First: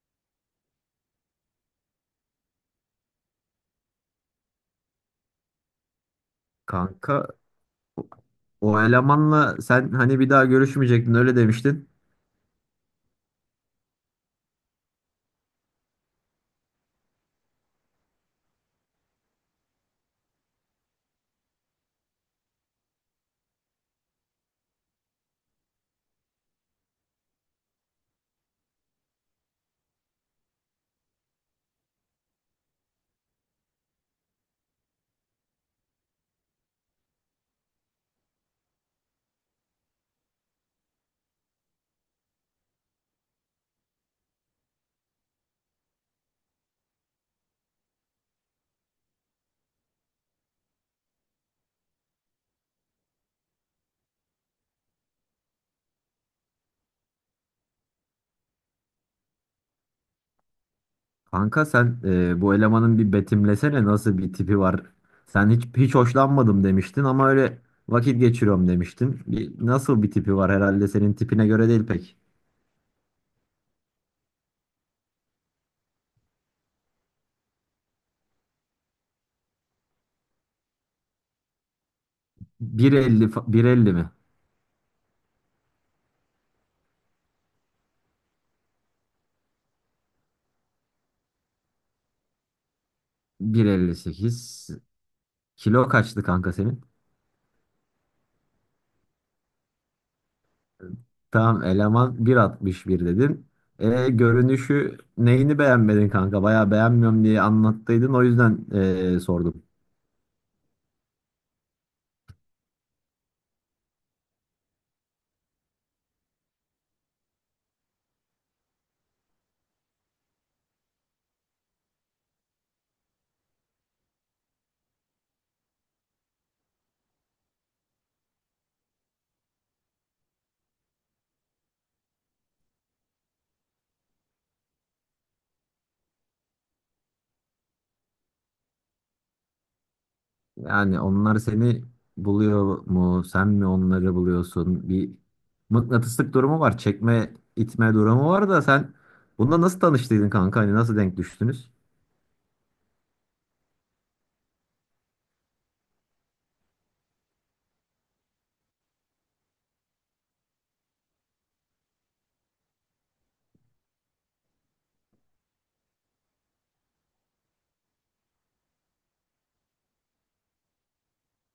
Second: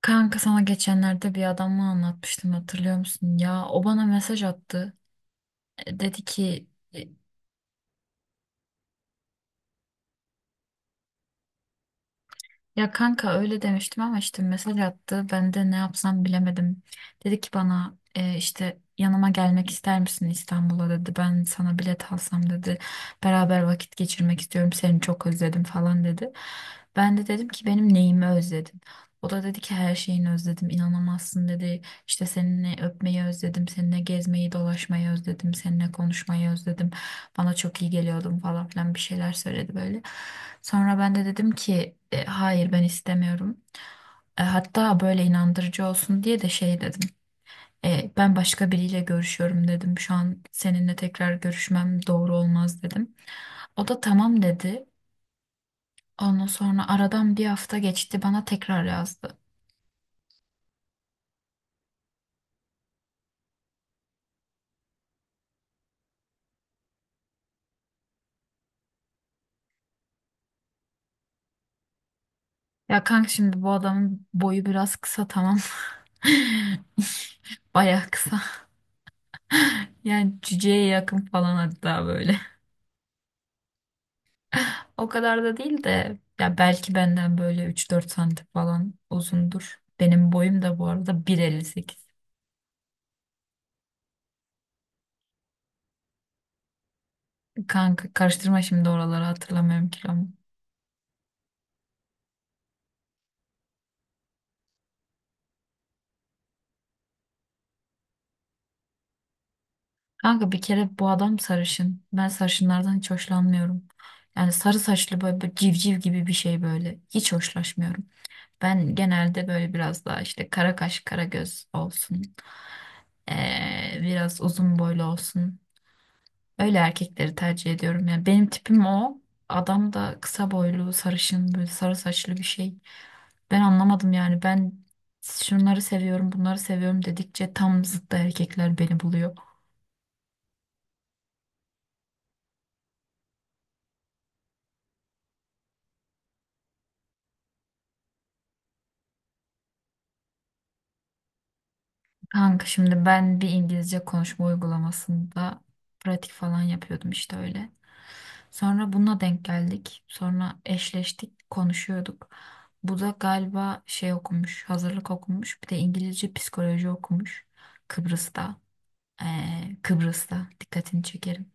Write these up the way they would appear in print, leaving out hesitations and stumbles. Kanka sana geçenlerde bir adamla anlatmıştım hatırlıyor musun? Ya o bana mesaj attı. E, Dedi ki e, Kanka o elemanla sen hani bir daha görüşmeyecektin öyle demiştin. ya kanka öyle demiştim ama işte mesaj attı. Ben de ne yapsam bilemedim. Dedi ki bana işte yanıma gelmek ister misin İstanbul'a dedi. Ben sana bilet alsam dedi. Beraber vakit geçirmek istiyorum. Seni çok özledim falan dedi. Ben de dedim ki benim neyimi özledin? O da dedi ki her şeyini özledim inanamazsın dedi. İşte seninle öpmeyi özledim, seninle gezmeyi, dolaşmayı özledim, seninle konuşmayı özledim. Bana çok iyi geliyordum falan filan bir şeyler söyledi böyle. Sonra ben de dedim ki hayır ben istemiyorum. Hatta böyle inandırıcı olsun diye de şey dedim. Ben başka biriyle görüşüyorum dedim. Şu an seninle tekrar görüşmem doğru olmaz dedim. O da tamam dedi. Ondan sonra aradan bir hafta geçti bana tekrar yazdı. Kanka sen bu elemanın bir betimlesene nasıl bir tipi var. Sen hiç hoşlanmadım demiştin ama öyle vakit geçiriyorum demiştin. Nasıl bir tipi var, herhalde senin tipine göre değil pek. Ya kanka şimdi bu adamın boyu biraz kısa tamam. Baya kısa. Yani cüceye yakın falan hatta böyle. 1,50 mi? O kadar da değil de ya belki benden böyle 3-4 santim falan uzundur. Benim boyum da bu arada 1,58. 1,58. Kilo kaçtı kanka senin? Kanka karıştırma şimdi oraları hatırlamıyorum kilomu. Tamam, eleman 1,61 dedin. Görünüşü neyini beğenmedin kanka? Bayağı beğenmiyorum diye anlattıydın, o yüzden sordum. Kanka bir kere bu adam sarışın. Ben sarışınlardan hiç hoşlanmıyorum. Yani sarı saçlı böyle, böyle civciv gibi bir şey böyle. Hiç hoşlaşmıyorum. Ben genelde böyle biraz daha işte kara kaş kara göz olsun, biraz uzun boylu olsun. Öyle erkekleri tercih ediyorum. Yani benim tipim o. Adam da kısa boylu, sarışın, böyle sarı saçlı bir şey. Ben anlamadım yani. Ben şunları seviyorum, bunları seviyorum dedikçe tam zıttı erkekler beni buluyor. Yani onlar seni buluyor mu? Sen mi onları buluyorsun? Bir mıknatıslık durumu var. Çekme, itme durumu var da sen bununla nasıl tanıştıydın kanka? Hani nasıl denk düştünüz? Kanka şimdi ben bir İngilizce konuşma uygulamasında pratik falan yapıyordum işte öyle. Sonra bununla denk geldik. Sonra eşleştik, konuşuyorduk. Bu da galiba şey okumuş, hazırlık okumuş. Bir de İngilizce psikoloji okumuş. Kıbrıs'ta. Kıbrıs'ta. Dikkatini çekerim.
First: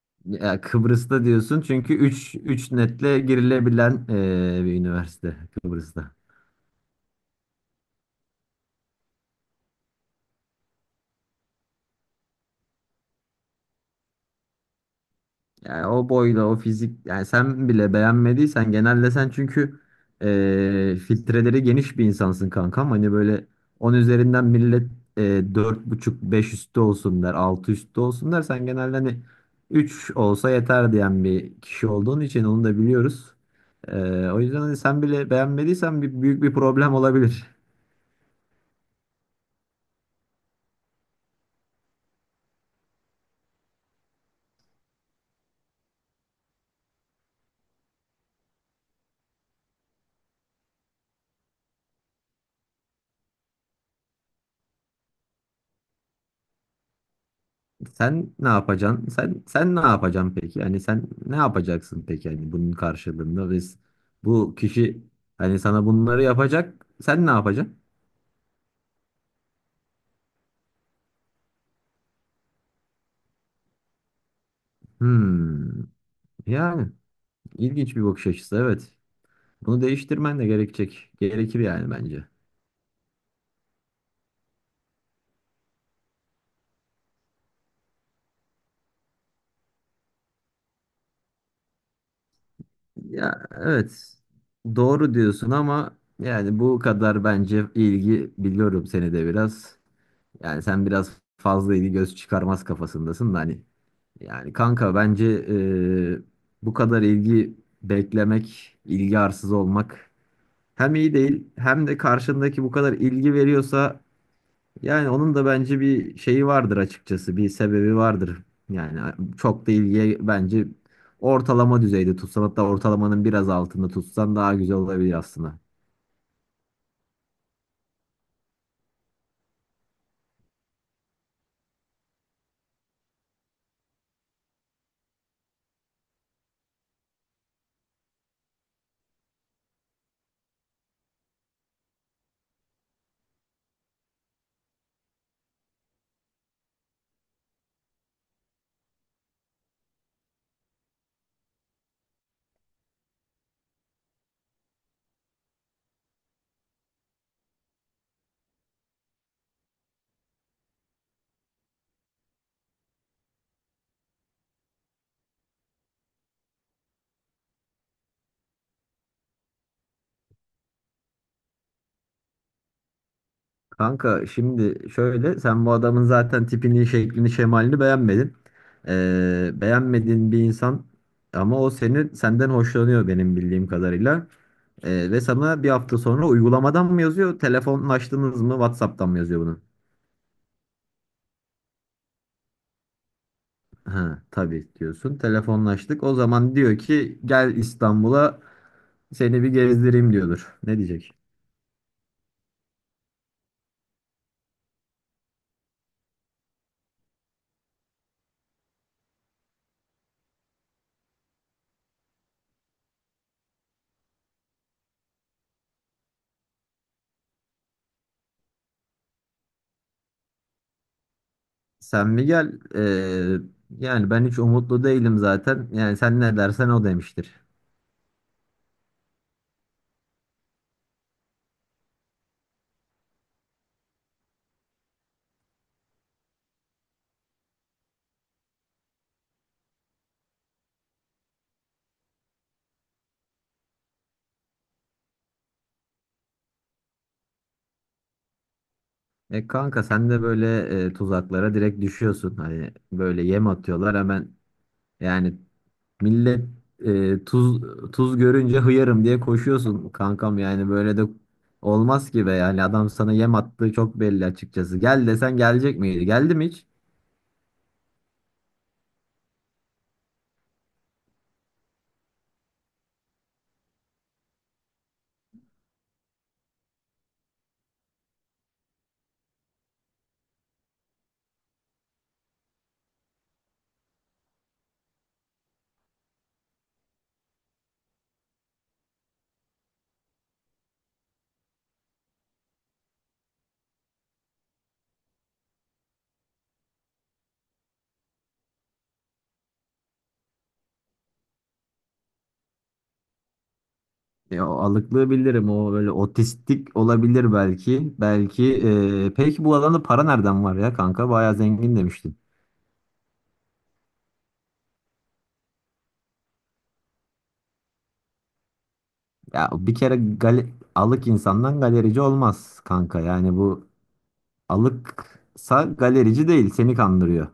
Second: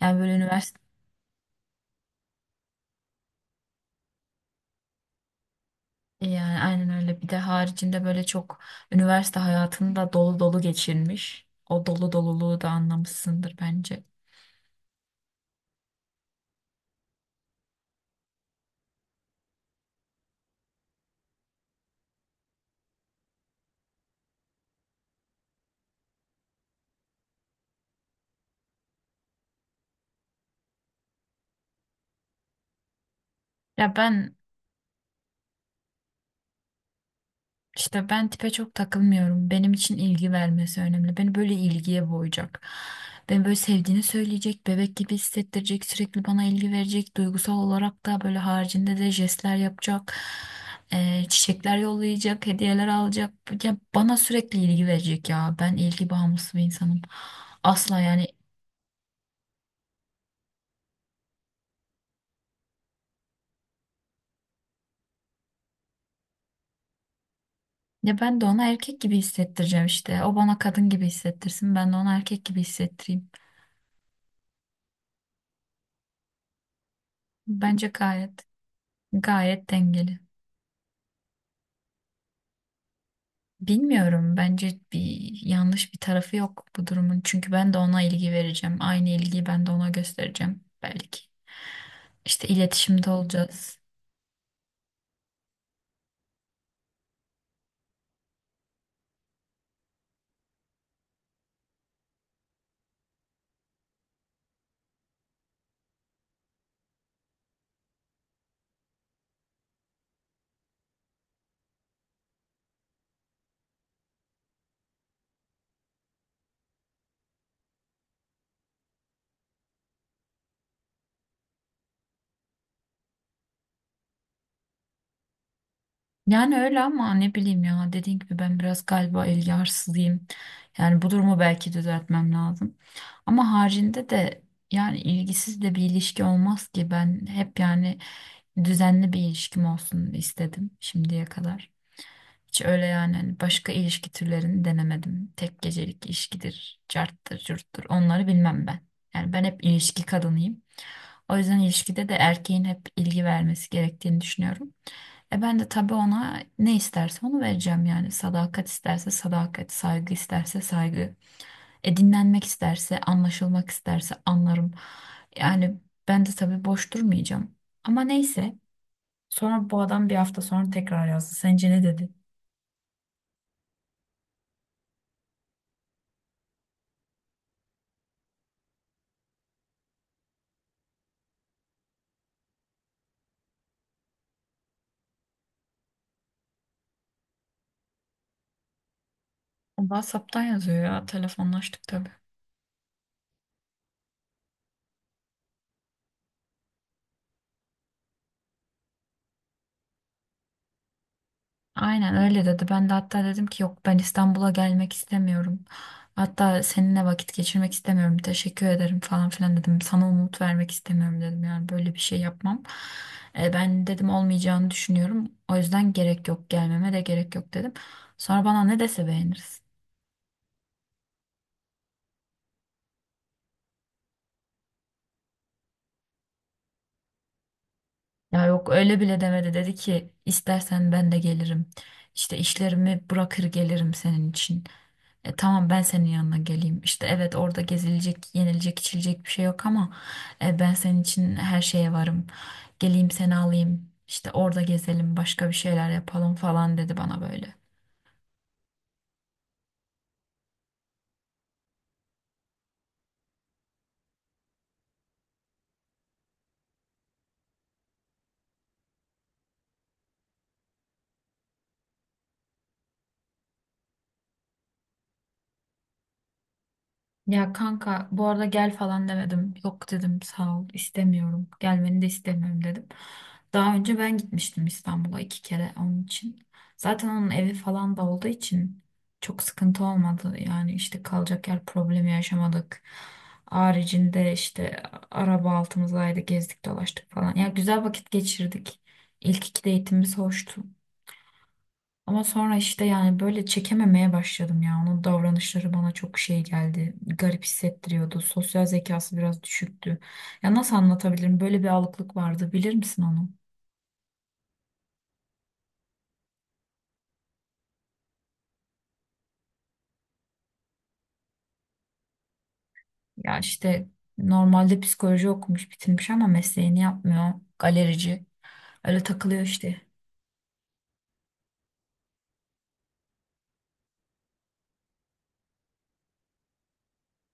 Yani böyle Ya üniversite Kıbrıs'ta diyorsun, çünkü üç netle girilebilen bir üniversite Kıbrıs'ta. yani aynen öyle. Bir de haricinde böyle çok üniversite hayatını da dolu dolu geçirmiş. O dolu doluluğu da anlamışsındır bence. Yani o boyla o fizik, yani sen bile beğenmediysen, genelde sen çünkü filtreleri geniş bir insansın kankam. Hani böyle 10 üzerinden millet dört buçuk 5 üstü olsun der, 6 üstü olsun der. Sen genelde hani 3 olsa yeter diyen bir kişi olduğun için, onu da biliyoruz. Ya ben O yüzden hani sen bile beğenmediysen büyük bir problem olabilir. İşte ben tipe çok takılmıyorum. Benim için ilgi vermesi önemli. Beni böyle ilgiye boğacak. Beni böyle sevdiğini söyleyecek, bebek gibi hissettirecek, sürekli bana ilgi verecek. Duygusal olarak da böyle haricinde de jestler yapacak. Çiçekler yollayacak, hediyeler alacak. Ya bana sürekli ilgi verecek ya. Ben ilgi bağımlısı bir insanım. Asla yani. Sen ne yapacaksın? Sen ne yapacaksın peki? Yani sen ne yapacaksın peki? Yani bunun karşılığında biz, bu kişi hani sana bunları yapacak. Sen ne yapacaksın? Ya ben de ona erkek gibi hissettireceğim işte. O bana kadın gibi hissettirsin. Ben de ona erkek gibi hissettireyim. Hmm. Yani Bence ilginç bir bakış gayet açısı, evet. gayet Bunu dengeli. değiştirmen de gerekecek. Gerekir yani bence. Bilmiyorum. Bence bir yanlış bir tarafı yok bu durumun. Çünkü ben de ona ilgi vereceğim. Aynı ilgiyi ben de ona göstereceğim belki. İşte iletişimde Ya olacağız. evet. Doğru diyorsun ama yani bu kadar, bence ilgi, biliyorum seni de biraz. Yani sen biraz fazla ilgi göz çıkarmaz kafasındasın da hani. Yani kanka bence bu kadar ilgi beklemek, ilgi arsız olmak hem iyi değil, hem de karşındaki bu kadar ilgi veriyorsa yani onun da bence bir şeyi vardır açıkçası, bir sebebi vardır. Yani çok da ilgiye bence ortalama düzeyde tutsan, hatta ortalamanın biraz altında tutsan daha güzel olabilir aslında. Yani öyle ama ne bileyim ya. Dediğim gibi ben biraz galiba ilgi arsızıyım. Yani bu durumu belki düzeltmem lazım. Ama haricinde de yani ilgisiz de bir ilişki olmaz ki. Ben hep yani düzenli bir ilişkim olsun istedim şimdiye kadar. Hiç öyle yani hani başka ilişki türlerini denemedim. Tek gecelik ilişkidir, carttır, curttur. Onları bilmem ben. Yani ben hep ilişki kadınıyım. O yüzden ilişkide de erkeğin hep ilgi vermesi gerektiğini düşünüyorum. Ben de tabii ona ne isterse onu vereceğim yani. Sadakat isterse sadakat, saygı isterse saygı. Dinlenmek isterse, anlaşılmak isterse anlarım. Yani ben de tabii boş durmayacağım. Ama neyse. Sonra bu adam bir hafta sonra tekrar yazdı. Sence ne dedi? Kanka, şimdi şöyle, sen bu adamın zaten tipini, şeklini, şemalini beğenmedin. Beğenmediğin bir insan ama o seni, senden hoşlanıyor benim bildiğim kadarıyla. Ve sana bir hafta sonra uygulamadan mı yazıyor, telefonlaştınız mı, WhatsApp'tan mı yazıyor bunu? WhatsApp'tan yazıyor ya telefonlaştık tabii. Ha, tabii diyorsun. Telefonlaştık. O zaman diyor ki gel İstanbul'a, seni bir gezdireyim diyordur. Ne diyecek? Aynen öyle dedi. Ben de hatta dedim ki yok ben İstanbul'a gelmek istemiyorum. Hatta seninle vakit geçirmek istemiyorum. Teşekkür ederim falan filan dedim. Sana umut vermek istemiyorum dedim. Yani böyle bir şey yapmam. Ben dedim olmayacağını düşünüyorum. O yüzden gerek yok gelmeme de gerek yok dedim. Sonra bana ne dese beğeniriz. Sen mi gel? Yani ben hiç umutlu değilim zaten. Yani sen ne dersen o demiştir. Ya yok öyle bile demedi. Dedi ki istersen ben de gelirim. İşte işlerimi bırakır gelirim senin için. Tamam ben senin yanına geleyim. İşte evet orada gezilecek, yenilecek, içilecek bir şey yok ama ben senin için her şeye varım. Geleyim seni alayım. İşte orada gezelim, başka bir şeyler yapalım falan dedi bana böyle. E kanka, sen de böyle tuzaklara direkt düşüyorsun. Hani böyle yem atıyorlar hemen, yani millet e, tuz tuz görünce hıyarım diye koşuyorsun kankam. Yani böyle de olmaz ki be, yani adam sana yem attığı çok belli açıkçası. Gel desen gelecek miydi? Geldi mi hiç? Ya kanka bu arada gel falan demedim. Yok dedim sağ ol istemiyorum. Gelmeni de istemiyorum dedim. Daha önce ben gitmiştim İstanbul'a iki kere onun için. Zaten onun evi falan da olduğu için çok sıkıntı olmadı. Yani işte kalacak yer problemi yaşamadık. Haricinde işte araba altımızdaydı gezdik dolaştık falan. Ya güzel vakit geçirdik. İlk iki date'imiz hoştu. Ama sonra işte yani böyle çekememeye başladım ya. Onun davranışları bana çok şey geldi. Garip hissettiriyordu. Sosyal zekası biraz düşüktü. Ya nasıl anlatabilirim? Böyle bir alıklık vardı. Bilir misin onu? O alıklığı bilirim, o böyle otistik olabilir belki. Belki peki bu alanda para nereden var ya kanka? Bayağı zengin demiştin. Ya işte normalde psikoloji okumuş, bitirmiş ama mesleğini yapmıyor. Galerici. Öyle takılıyor Ya bir işte. kere gale- alık insandan galerici olmaz kanka, yani bu. Alıksa galerici değil, seni kandırıyor.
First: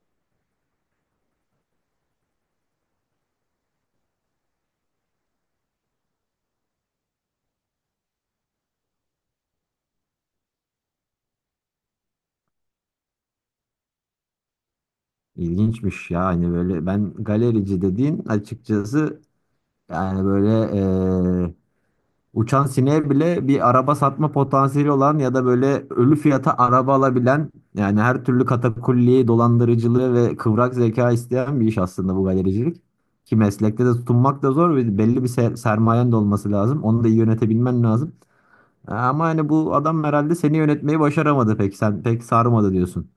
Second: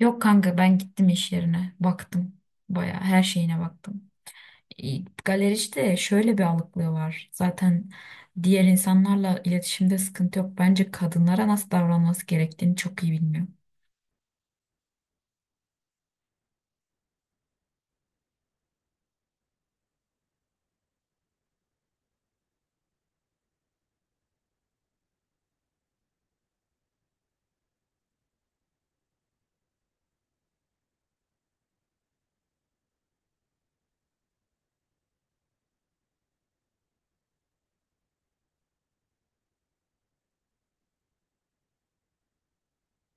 Yok kanka ben gittim iş yerine. Baktım. Bayağı her şeyine baktım. E, Galericide şöyle bir alıklığı var. Zaten diğer insanlarla iletişimde sıkıntı yok. Bence kadınlara nasıl davranması gerektiğini çok iyi bilmiyor. İlginçmiş ya, hani böyle, ben galerici dediğin açıkçası yani böyle eee, uçan sineğe bile bir araba satma potansiyeli olan ya da böyle ölü fiyata araba alabilen, yani her türlü katakulliyi, dolandırıcılığı ve kıvrak zeka isteyen bir iş aslında bu galericilik. Ki meslekte de tutunmak da zor ve belli bir sermayen de olması lazım. Onu da iyi yönetebilmen lazım. Ama hani bu adam herhalde seni yönetmeyi başaramadı pek. Sen pek sarmadı diyorsun.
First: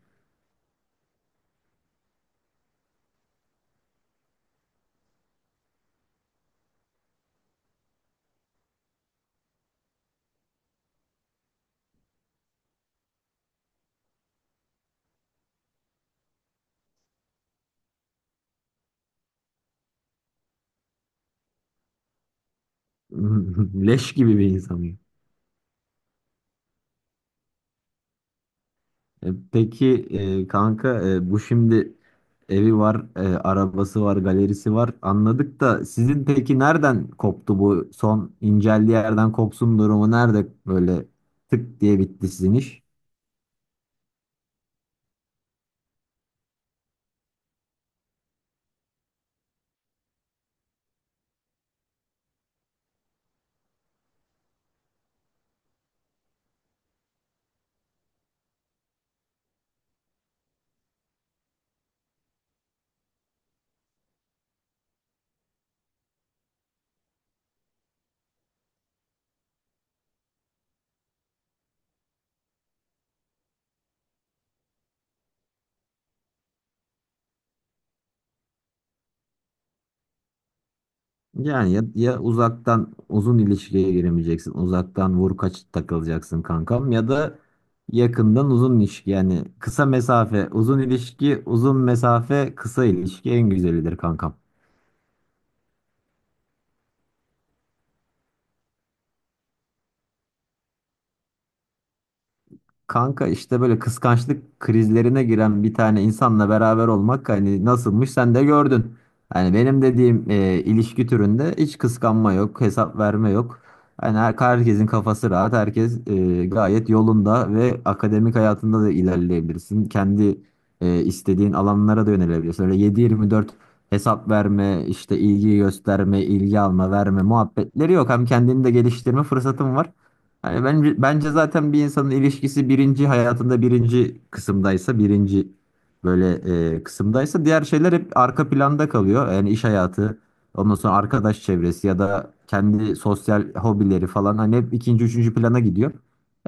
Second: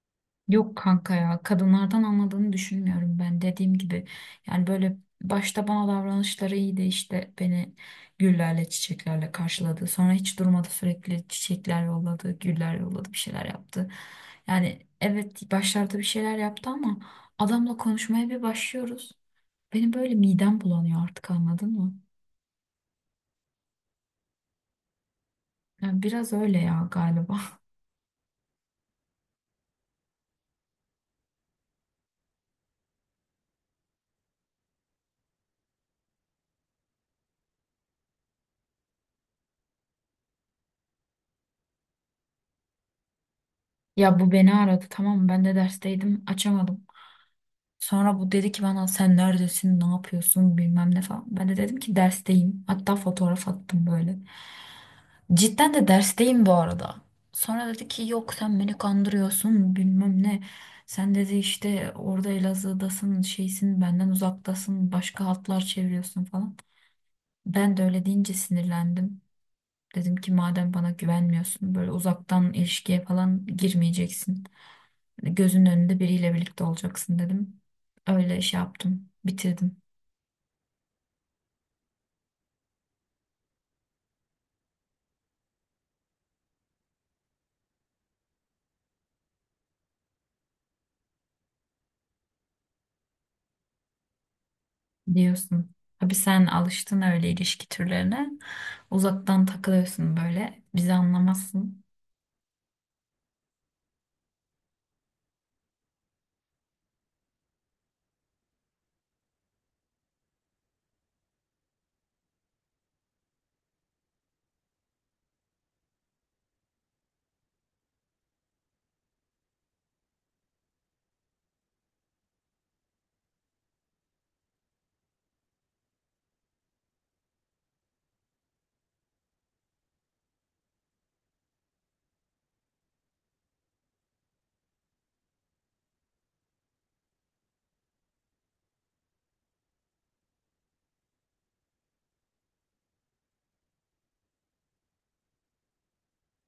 Yok kanka ya kadınlardan anladığını düşünmüyorum ben dediğim gibi. Yani böyle başta bana davranışları iyiydi işte beni güllerle çiçeklerle karşıladı. Sonra hiç durmadı sürekli çiçekler yolladı, güller yolladı bir şeyler yaptı. Yani evet başlarda bir şeyler yaptı ama adamla konuşmaya bir başlıyoruz. Benim böyle midem bulanıyor artık anladın mı? Leş gibi bir insan ya. Yani biraz öyle ya galiba. Peki kanka, bu şimdi evi var, arabası var, galerisi var. Anladık da sizin peki nereden koptu, bu son inceldiği yerden kopsun durumu nerede, böyle tık diye bitti sizin iş? Ya bu beni aradı tamam mı? Ben de dersteydim açamadım. Sonra bu dedi ki bana sen neredesin ne yapıyorsun bilmem ne falan. Ben de dedim ki dersteyim. Hatta fotoğraf attım böyle. Cidden de dersteyim bu arada. Sonra dedi ki yok sen beni kandırıyorsun bilmem ne. Sen dedi işte orada Elazığ'dasın şeysin benden uzaktasın başka hatlar çeviriyorsun falan. Ben de öyle deyince sinirlendim. Dedim ki madem bana güvenmiyorsun böyle uzaktan ilişkiye falan girmeyeceksin. Gözünün önünde biriyle birlikte olacaksın dedim. Öyle şey yaptım, bitirdim Yani ya, uzaktan uzun ilişkiye giremeyeceksin. Uzaktan vur kaç takılacaksın kankam, ya da yakından uzun ilişki, yani kısa mesafe uzun ilişki, uzun mesafe kısa ilişki en güzelidir kankam. diyorsun. Tabii sen alıştın öyle ilişki türlerine. Uzaktan takılıyorsun böyle. Bizi anlamazsın. Kanka işte böyle kıskançlık krizlerine giren bir tane insanla beraber olmak hani nasılmış sen de gördün. Hani benim dediğim ilişki türünde hiç kıskanma yok, hesap verme yok. Hani herkesin kafası rahat, herkes gayet yolunda ve akademik hayatında da ilerleyebilirsin. Kendi istediğin alanlara da yönelebilirsin. Öyle 7/24 hesap verme, işte ilgi gösterme, ilgi alma, verme muhabbetleri yok. Hem kendini de geliştirme fırsatın var. Hani bence zaten bir insanın ilişkisi birinci, hayatında birinci kısımdaysa, birinci böyle kısımdaysa, diğer şeyler hep arka planda kalıyor. Yani iş hayatı, ondan sonra arkadaş çevresi ya da kendi sosyal hobileri falan, hani hep ikinci üçüncü plana gidiyor.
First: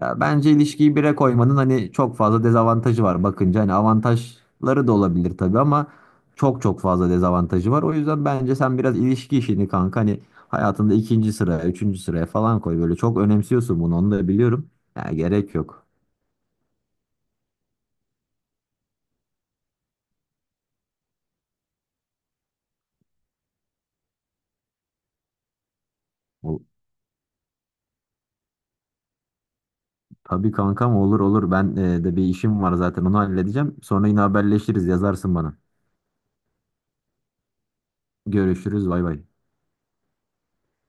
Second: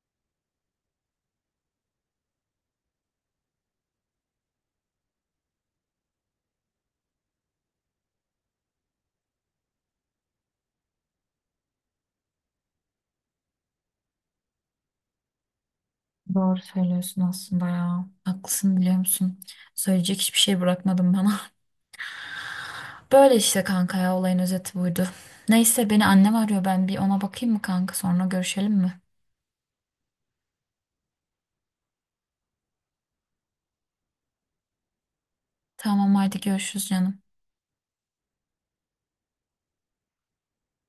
Ya bence ilişkiyi bire koymanın hani çok fazla dezavantajı var, bakınca hani avantajları da olabilir tabii ama çok çok fazla dezavantajı var. O yüzden bence sen biraz ilişki işini kanka hani hayatında ikinci sıraya, üçüncü sıraya falan koy. Böyle çok önemsiyorsun bunu, onu da biliyorum. Ya gerek yok. Doğru söylüyorsun aslında ya. Haklısın biliyor musun? Söyleyecek hiçbir şey bırakmadım bana. Böyle işte kanka ya olayın özeti buydu. Neyse beni annem O, arıyor ben bir ona bakayım mı kanka sonra görüşelim mi? tabii kankam, olur olur. Ben de bir işim var zaten, onu halledeceğim. Sonra yine haberleşiriz, yazarsın bana. Tamam haydi görüşürüz canım. Görüşürüz, bay bay.